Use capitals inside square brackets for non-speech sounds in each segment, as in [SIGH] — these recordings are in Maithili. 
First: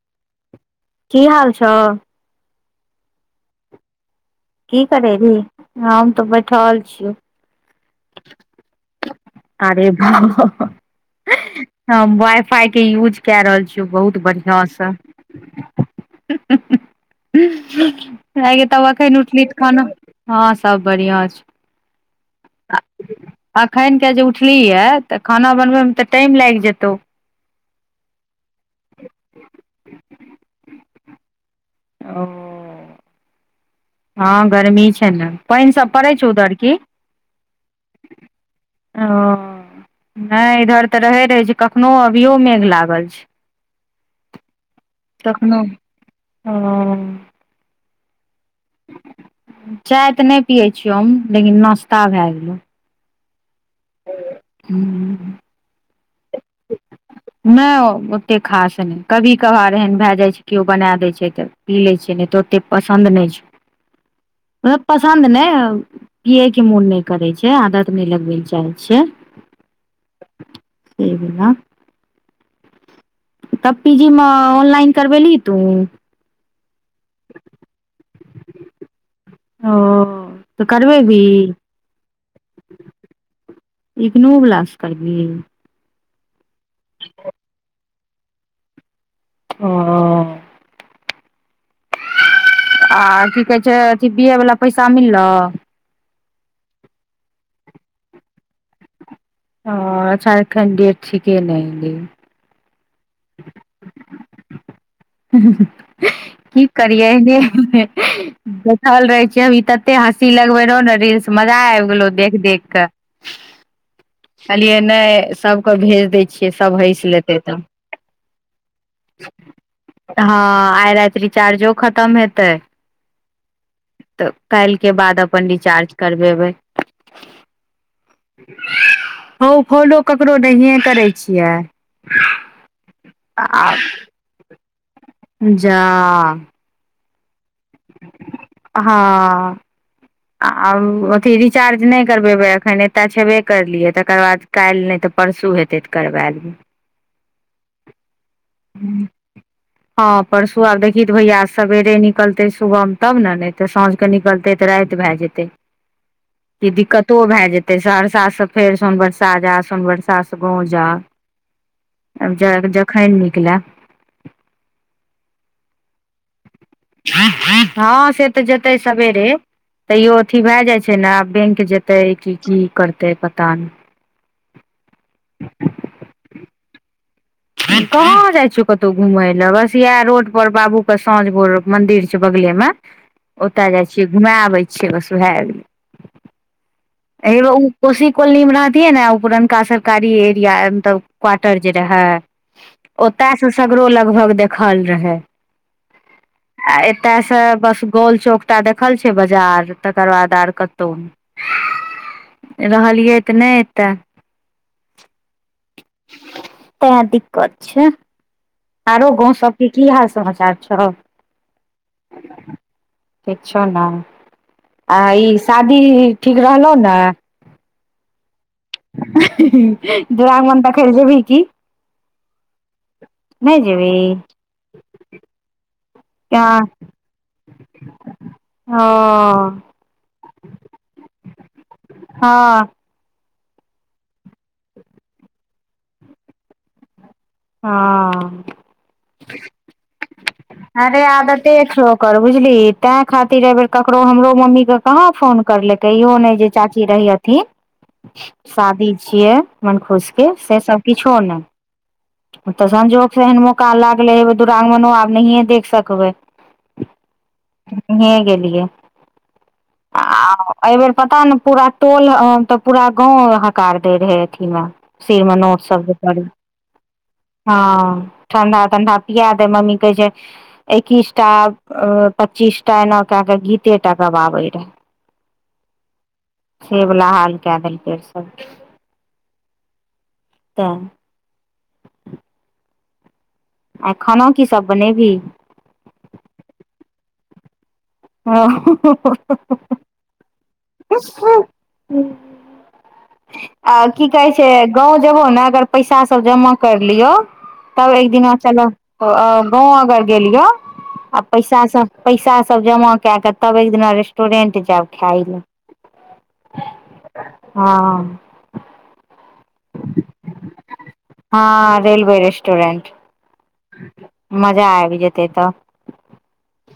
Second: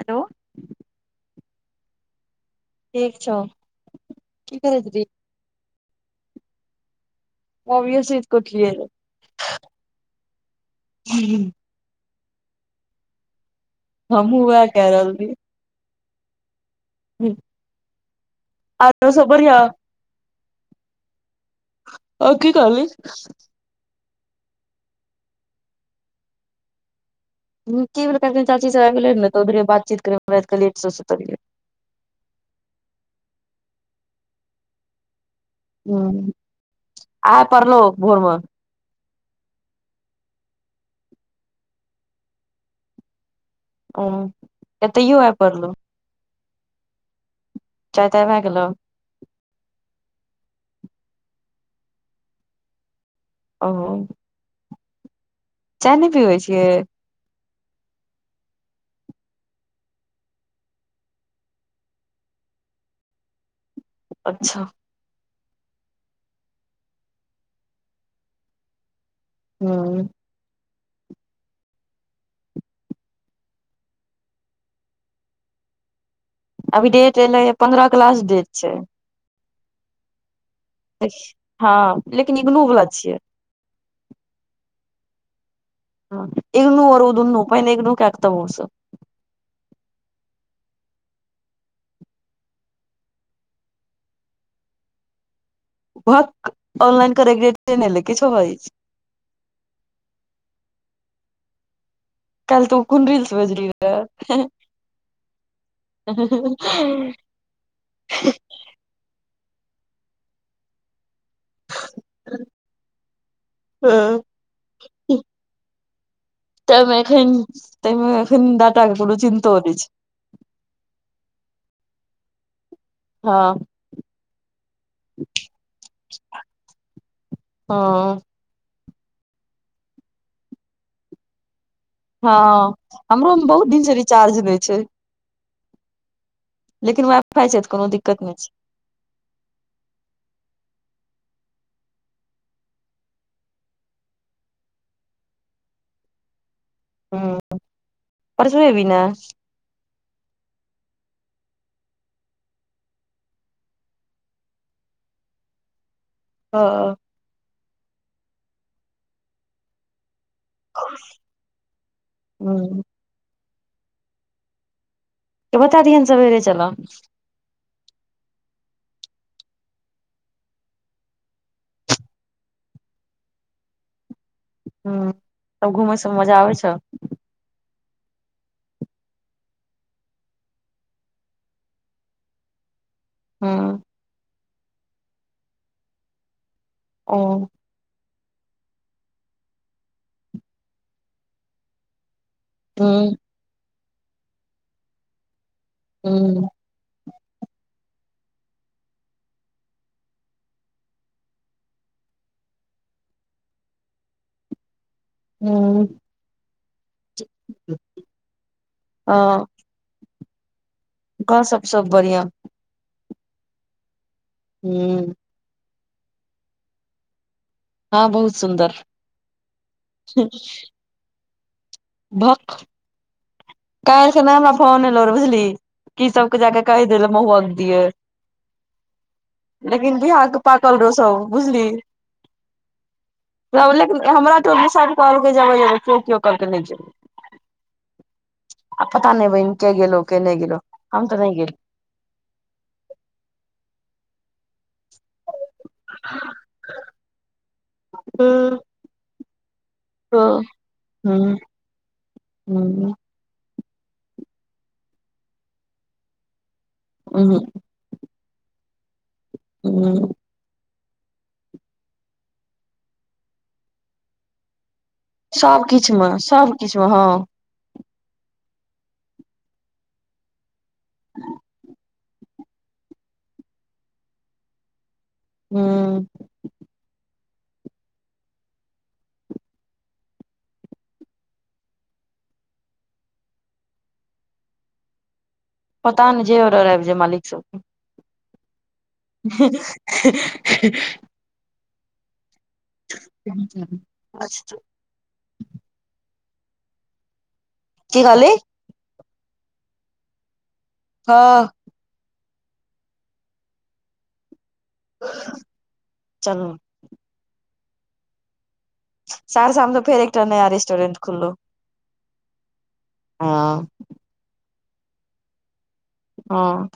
हेलो की हाल छ ठीक छौ की करैत रही करै री हम तऽ बैठल छीयो ऑबिय सुती कें उठिलऐ रहा अरे भा हह हुँ हँ वाइ फाइके यूज कए रहल छिय बहुत हमहुँ वएह बढ़िआँसँ कै रहल हुँ रहियै हुँहह अंए गे तब आरो एखन सब उठलिह बढ़ियां खाना हँ सभ बढ़िआँ छै अ की कहलि अखैन के जे उठली य तऽ खाना बनबैमे तऽ टाइम लागि जेतौ की भेलै चाची सब आब गेले नेऽरे त उधरे बातची कर कलेट स सुतलियै ओ हँ गर्मी छै ने पैन सब पड़ै छौ हूँ उधर की आइ पड़लौ भोर मे ओ नहि इधर तऽ रहैत रहै छै कखनो अभियो मेघ लागल छै ओ एतऽ यू आय पड़लो हँ अ चाय ताय भए गेलो चाय तऽ नहि पियै छियौ हम लेकिन नाश्ता भए गेलौ ओ हुँ चाय नै पीबे छियै नहि ओतेक खास नहि कभी कभार एहन भए जाइत छै केओ बना दै छै तऽ पी लै छै नहि तऽ ओते पसन्द नहि छैउ अच्छा पसन्द नहि पियए के मोन नहि करै छै आदत नहि लगबै ल चाहै छिय हुँ स ने [INAUDIBLE] तब पी जी म ऑनलाइन करबेलही तू अभी डेट एलै ह पन्द्रह क लास्ट डेट छै हओ हँ लेकिन इगनू वला छियै इगनूं बलाासँ करबीहीं हँ इगनू ओर उ दुनू पहिने इगनू कय क तब उ सब अ -अ आ की कहे छै अथी बीए वला पैसा मिललो भक ऑनलाइन करैके डेट ने एलय किछो बाजय छिही आ चार कैंडिडेट छिके नहि मिल कलिह तू कोन रील्स भेजलीही रहए हह हँहँ हह की करियै हँ हह सूतल रहे छै ई तते हँसी लगबे रहौ रीलस मजा आबि गेलो देख देख कऽ कहलियए नहि सबकअ भेज दै छियै सभ हँसि लेतै तब तमे एखन डाटा के कोनों चिन्तो नै छै हँ आय राति रिचार्जो खत्म हेतै हँ तऽ काल्हिके बाद अपन रिचार्ज करबेबै हँ ह फोनो ककरो नहिए करै छियै हँ हमरो मे बहुत आ दिन से रिचार्ज नै छै जा लेकिन वाईफाइ छै त कोनो दिक्कत नहि छै हँ आ अथी रिचार्ज नहि करबेबै अखन एतय छेबे करलियै तकर बाद काल्हि नहि तऽ परसू हेतै तऽ करबा देबै ह परसू एबी ने [UNINTELLIGIBLE] हँ परसू आब देखी त भैया सवेरे निकलते सुबह तब ने ने ते साँझ के निकलते ते राति भए जेतै ह दिक्कत तो भए जेते सहरसा से फेर सोन बरसा जा सोन बरसा गाव जा ह जखैन निकले के बता दियनि सबेरे चलऽ हँ से तऽ जेतै सबेरे तैयो अथी भए जाइ छै ने आब बेंक जेतै कि की करतै पता नहि ह तब घूमे सब मजा आबै छौ कहाँ जाइ छिय कतहु घुमय ले बस इएह रोड पर बाबू के साँझ भोर मंदिर छै बगले में ह ओतय जाइ छियै घुमे आबै छियै बस उह गेलै ओ एहि कोशी कॉलोनीमे रहतियै ने ओ पुरनका सरकारी एरिया मतलब क्वार्टर जे रहै ह ओतयसँ सगरो लगभग देखल रहै हू आ एतय से बस गोल चौक टा देखल छै बाजार तकर बाद आर कतहु रहलियै तऽ नहि एतय हू अच्छा आरो गाँव सबके की हाल समाचार छौ कह सबसँ बढ़िआं ठीक छौ ने ह आ ई शादी ठीक रहलहु ने हँ बहुत सुन्दर हं हुं हुं द्विरागमन देखैलेल जेवहि की भक नै जेबही कल्हि खेना हमरा फोन एलो र बुझली की सबके जा हँ कऽ कहि दिलै महुअक दिले ह लेकिन बिहाक पाकल रहौ सब बुझली हँ तब लेकिन हमरा टोल दिसासं कहल जेबै जेबै केओ केओ कहलक नहि जेबै हँ आब पता नहि बहिन के गेलहो के नहि गेलो अरे हम तऽ नहि आदते गेल छौ एकर बुझली तें खातिर एहि बेर ककरो हमरो मम्मी क कहाँ फोन करलकै इहो नहि जे चाची रही अथिन हूँ शादी छियै मन खुश के हँ से सब किछो नहि ओ तऽ हूँ संजोगसँ एहन मौका लागलै हे दुिरागमनो आब नहिए देख सकबै उहुं नहीये गेलियै हूं आ एहिबेर पता नै पूरा टोल अं तऽ पूरा गाँव हकार दै रहै अथीमे सिरमे नोउत सब किछ जे मे परै सब किछु हँ हँ ठण्डा तण्डा पिया दब मम्मी कहै छै एकिसटा अ पच्चीस टा एना क्याक गीते टा गबाबे रहै हूँ से वला हाल कय देलकै तऽ आय खाना की सभ बनेवहि पता नहि जे ऑर्डर आबि जाइ मालिक सबके हँहह हं हं हं हं हूँ [INAUDIBLE] गाँव जेबहो ने अगर पैसा सब जमा करिलियो तब की एक कहली दिना चलऽ आ--गाँव अगर गेलियो आ हँ पैसा सब पैसा सब जमा कैयाकअ तब एक दिना रेस्टरेंट जाबि खायला चलू हँ सहरसामे तअ फेर एकटा नया रेस्टोरेंट खुललौ हँ रेलवे रेस्टोरेंट हँ मजा आबि जेतै तऽ हँ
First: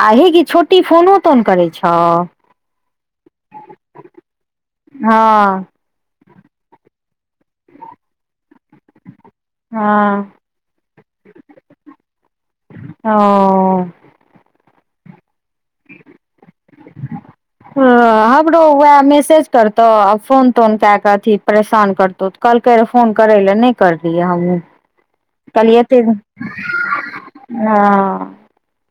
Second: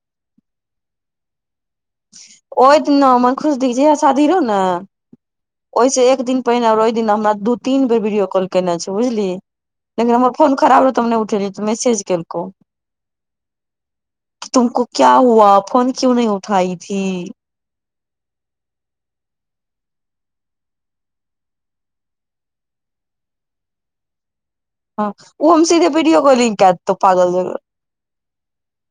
आ हेगे छोटी फोनो तोन करै छौ ओहि दिना मन खुश दी कें जाहिया शादी रहौ न हँ ओहिस एक दिन पहिने ओहि दिन हमरा दू तीन बेर वीडियो कॉल केने छौ बुझलिहि लेकिन हँ हमर फोन खराब रहौ तअ हम नहि उठेलियो तऽ मैसेज केलकौ हँ अ तुमको क्य हुआ फोन क्यो नहि उठाई थी ह हमरो वएह मैसेज करतौ आ फोन तोन क्या कऽ अथी परेशान करतौ कहलकै रहे फोन करै लए नहि करलहि हमहूँ हँ ओ हम कहलियए सीधे एते दिन वीडियो कॉलिंग कै देतौ पागल जकाँ सं ह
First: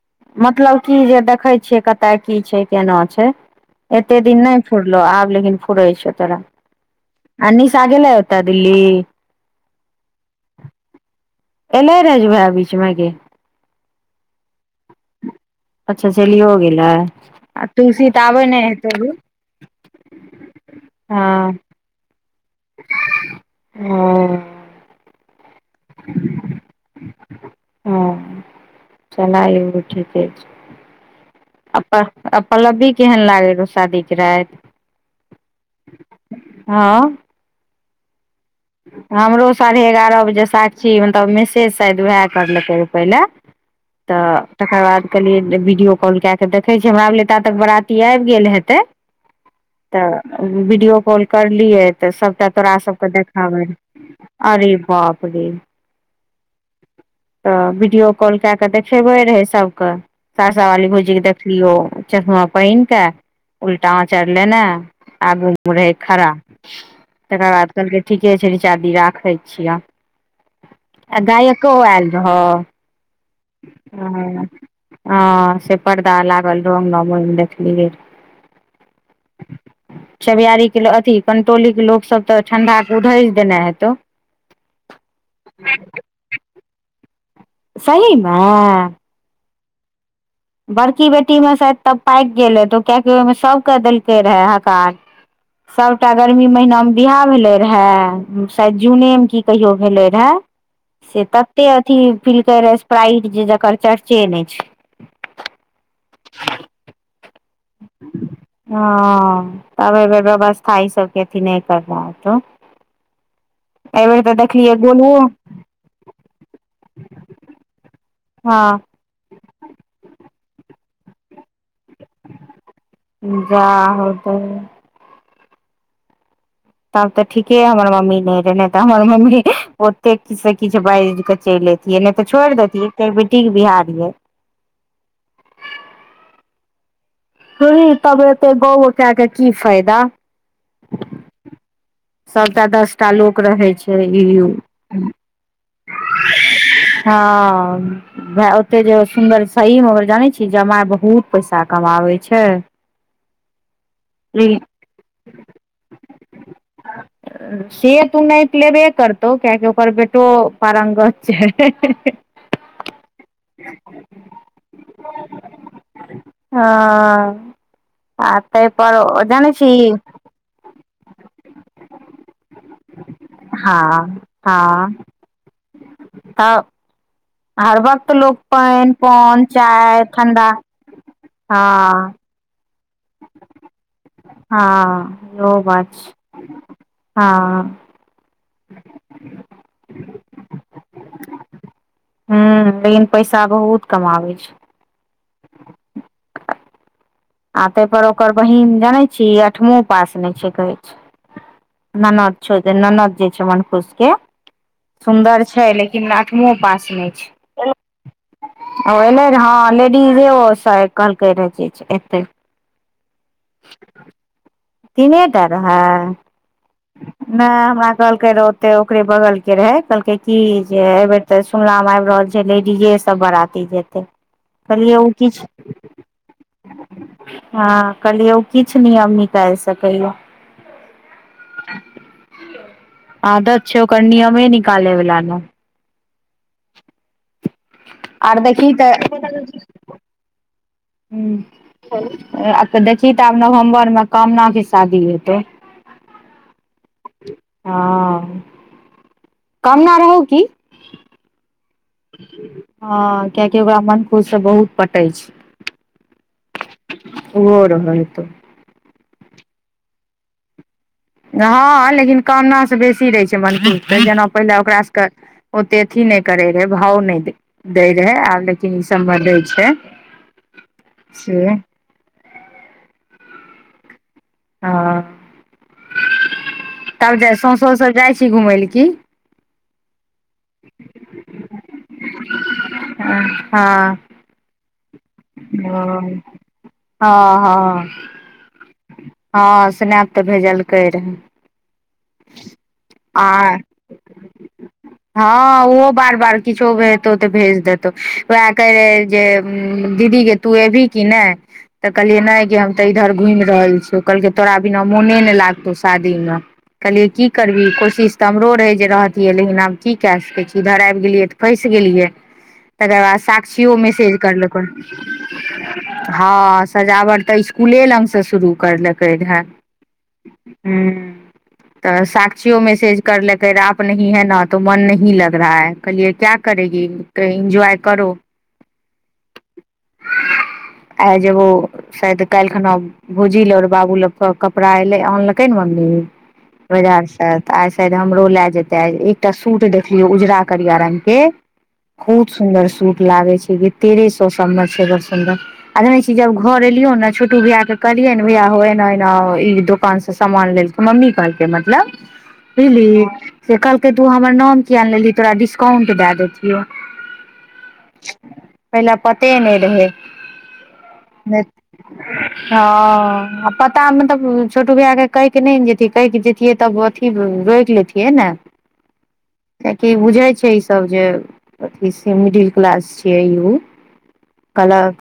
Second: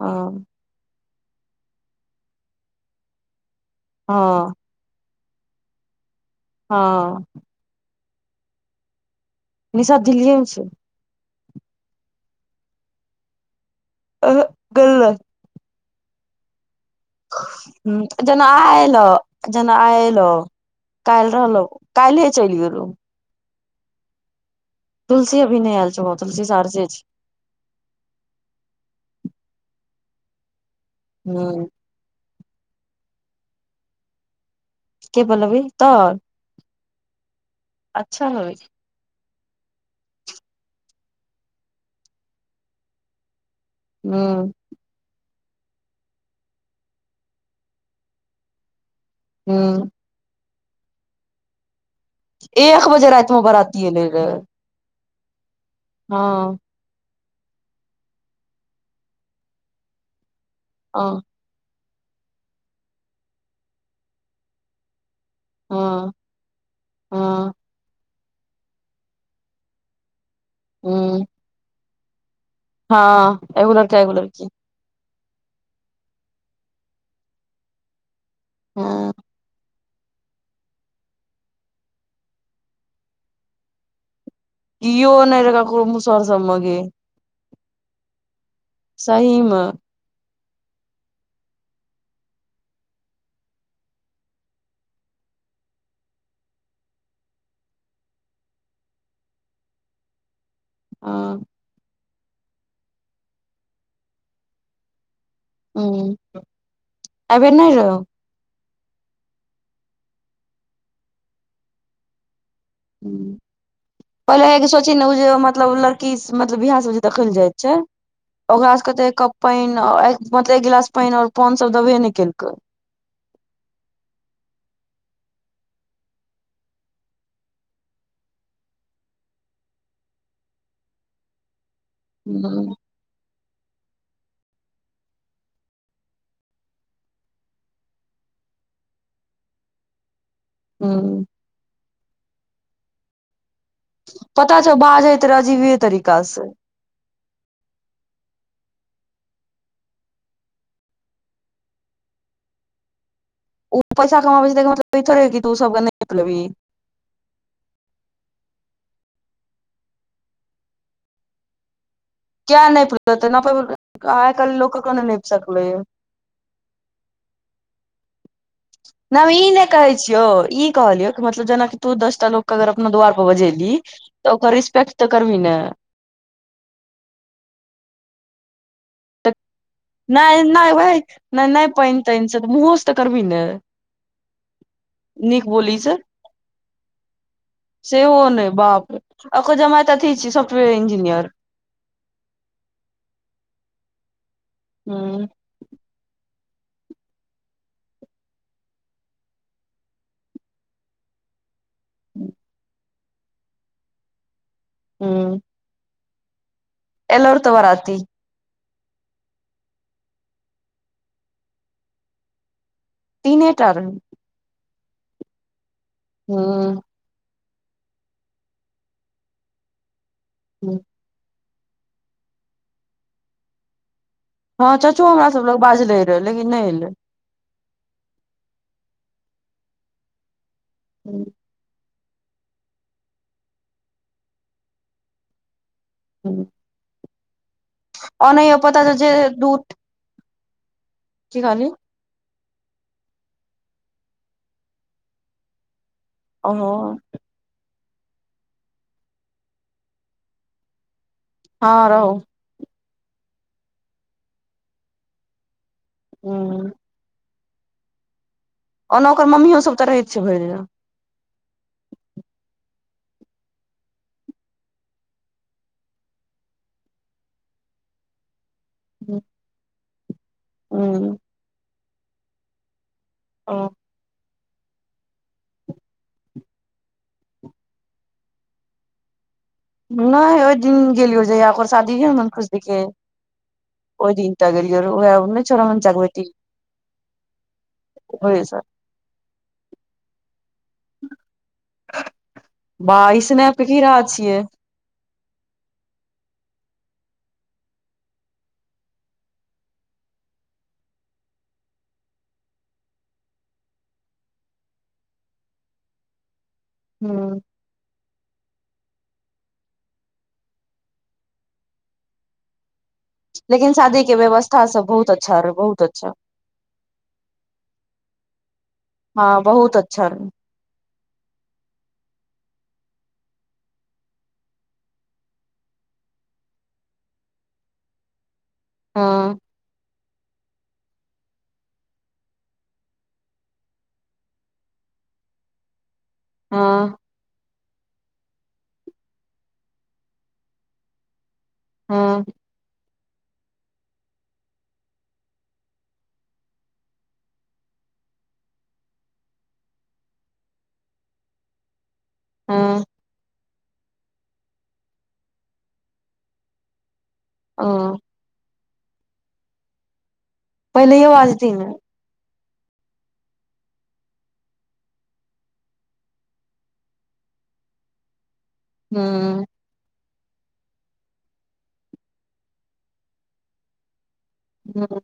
हँ मतलब की जे देखै छियै कतय की छै केना छै एतेक दिन हँ नहि फूरलो आब लेकिन फुरै छौ तोरा हँ आ निशा गेले ओत दिल्ली निशा दिल्लीए मे छै एलै रहज ओहा बीचमे गे अं ह गेलए अच्छा चलियो गेलै आ तुलसी तऽ जेना आबै आ नहि हेतै एलो अभी जेना आ एलौ काल्ह रहलो कलिहे चलि गेलो हँ तुलसी अभी नहि आल छ तुलसी सहारसे छै हँ चलाइ एगो ठीके छै हुँ - अप अप्लब्बी केहन लागै रहौ शादीके राति के बोलबी तऽ हँ अच्छा रह हमरो साढ़े एगारह बजे साक्षी मतलब मैसेज शायद उएह कर लके रहै पहले तऽ हूं तकर बाद कहलियै वीडियो कॉल कए क तऽ देखै छियै हमरा लए ता तक बराती आब गेल हेतै हूँ तऽ वीडियो कॉल करलियै तऽ सबटा तोरा एक बजे सबके राति मे देखाबै बराती एलै रहे अरे बाप रे हँ तऽ वीडियो कॉल कए कऽ देखेबै रहै सभके सहरसा वाली हँ भौजीकेऽ देखै लिय चश्मा पहिन के उल्टा आचर लेने आगू रहै हँ खड़ा तकर हँ बाद कहलकै ठीके छै रीचादी राखै छियह आ हूं गायको आयल रहै हँ एगो लड़का एगो लड़की हँ से पर्दा लागल रहै अंगनि मे देखलियै रहै हँ छबयारी के अथी कंटोली के लोकसभ तऽ ठंडा के उधर देने हेतौ कियो नहि रहै ककरो मुसहर सब मे गै सहीमे सहीमे बड़की बेटीमे शायद तब पाक गेलै तऽ ओ कियाकि ओहिमे सभकेँ देलकै रहए हकार सभटा गर्मी महिनामे बियाह भेलै रहए शायद जूनेमे की कहियो भेलै रहए से हँ तते अथी पिल्के रहै स्प्राइट जे जकर चर्चे नहि छै हँ एहिबेर नुरो हँ आब एहिबेर व्यवस्था ई सबके अथी नहि करनाई हैतौ हूँ पहिले एहिके सोचहि न उ गोलुओ जे मतलब लड़की मतलब बीयाह सब जे देखै लऽ जाइत छै ओकरा हँ सब के पानी मतलब एक गिलास पानी और पान सब देबे ने केलकै बा हौ दैब तब तऽ ठीके हमर मम्मी नहि रहे ने तऽ हमर मम्मी ओते किछ से किछ बाजि के चैल अबितै नहि तऽ छोड़ि हूं देैतियै क बेटीके बिहा रहीयै रहै तब एते गौ गौ के कऽ की फायदा हूँ सभटा दस टा लोक रहै छै ई उ पता छौ बाजैत रहे अजीबे तरीका से हँ भाय ओते जे सुन्दर सहीमे ओ जानै छियै जमाइ बहुत पैसा कमाबै छै [INAUDIBLE] ओ पैसा कमाबै छै तेकर मतलब ई थोरे है की तू सबके नैत लबही ह [INAUDIBLE] से तऽ उ नैत लेबे करतौ किया कि ओकर बेटो पारंगत छै किये नापि लेतै नापै बेर मे आइ काल्हि लोक कोना नहि पचकलै हँ आ ताहि पर जानै छीही जे ई कहलियौ मतलब जेना कि तू दसटा लोक के अगर अपना द्वार पर बजेलही हँ तऽ ओकर रिस्पेक्ट तऽ करबी ने हँ हर वक्त लोक पानी पान चाय ठण्डा हाँ छै तऽ मुहोसँ तऽ करबी ने हँ नीक बोली सँ हाँ सेहो नै बाप रे ओकर जमाए तऽ अथी छै साफ्टवेयर इंजिनियर हूँ लेकिन पैसा बहुत कमाबै छै हुँ आ ताहि पर ओकर बहीन जानै छीही आठमो पास नहि छै कहै छै ननद छौ ओ ननद जे छै मन खुश के हूँ सुन्दर छै ना आठमो पास नहि छै एलौर तऽ बराती ओ एलै हँ लेडीजो कहलको रहल एतै तीने टा रहै तीने टा रहै हुं नहि हमरा कहलकै रह ओते ओकरे बगलके रहे कहलकै की हूँ जे एहिबेर तऽ सुनला मे आबि रहल छै लेडीजे सब बराती जेतै हाँ चच्चो हमरा सब लग बाजले रहे लेकिन नहि एलै हाँ कहलियै ओ किछु नीयम निकालि सकैय हूँ आदत छै ओकर नियमे निकालै वाला ने हँ आर अनैय देखी पता तऽ जे दूध की कहली ह आ तऽ देखही तऽ आब नवम्बर मे कामना के शादी हेतौ ओ हाँ कमना रहौ की हाँ रहौ हाँ किया की ओकरा मनखुश से बहुत पटै छै हुं और रहत ओना ओकर मम्मीयो सब तऽ रहैत छै भरि दिना हाँ लेकिन कामना सँ बेसी रहै छै मनखुश जेना पहिले ओकरा सभ के ओते अथी नहि करे रहे भाव नहि दय रहे आब लेकिन तीन समबर दै छै हूँ से ओ हाँ तब जा सौउसोस जाइ छी घूमय लए की नहि ओहि दिन गेलियो ओ जे अकर शादी रहय न खुशी के हँ हँ ओहि दिन गेलियरहे ओए नहि रोहण चच्चा के बेटी हाँ स्नैप तऽ भेजलकै रहए बा स्नेप हीरा छियै हाँ ओहो बार बार किछो भेजतौ तऽ भेज देतहु वएह कहै रहे जे दीदी के तू अबही कि नहि तऽ कहलियै नहि कि हम तऽ इधर घुमि रहल छियौ कहलकै तोरा बिना मोने नहि लागतौ शादी में कलियए की हूँ करबी कोशिश तऽ हमरो रहे जे रहतियै लेकिन आब की क सकै छी इधर आबि गेलियै तऽ फसि गेलियै तकर बाद साक्षी लेकिन ओ शादी के मेसेज करल को व्यवस्था सब बहुत अच्छा र बहुत अच्छा सजावट तऽ स्कुले लगसँ शुरू करलकै रहए हँ बहुत अच्छा रहै हँ तऽ साक्षियो मेसेज करलेकै रहे आप नहीं है न तो मन नही लग रहा है कहलिए क्या करेगी त इन्जॉय करो हँ आ जेगो शायद काल्हि खना भौजिल आर बाबू ल कपड़ा एलै आनलकै ने मम्मी हँ बाजार स त तऽ आइ शायद हमरो लए जेते आ एकटा सूट देखलियौ उजरा करिया रंग के हँ खहुत सुन्दर सूट लागै छै जे तेरे सए सबमे छै बड़ सुन्दर आ जनै छी जब घर एलियौ ने छोटू भैया के कहलियै ने भैया हो एना एना ई दोकान से सामान लेलकै मम्मी कहलके मतलब हँ बुझलिही से कहलकै तू हमर नाम किया नहि लेलही तोरा डिस्काउंट दए देतियौ ओ - पहिले पते नहि रहै पहिलहियो आवाज दी न [INAUDIBLE] हँ आ पता मे तब छोटू भैया के कहिके नहि ने जतियै कहिके जतियै तब अथी रोकि लेतियै ने हुँ कियकि बुझे छै ई सब जे अथी मिडिल क्लास छिये इहो हूँ कलक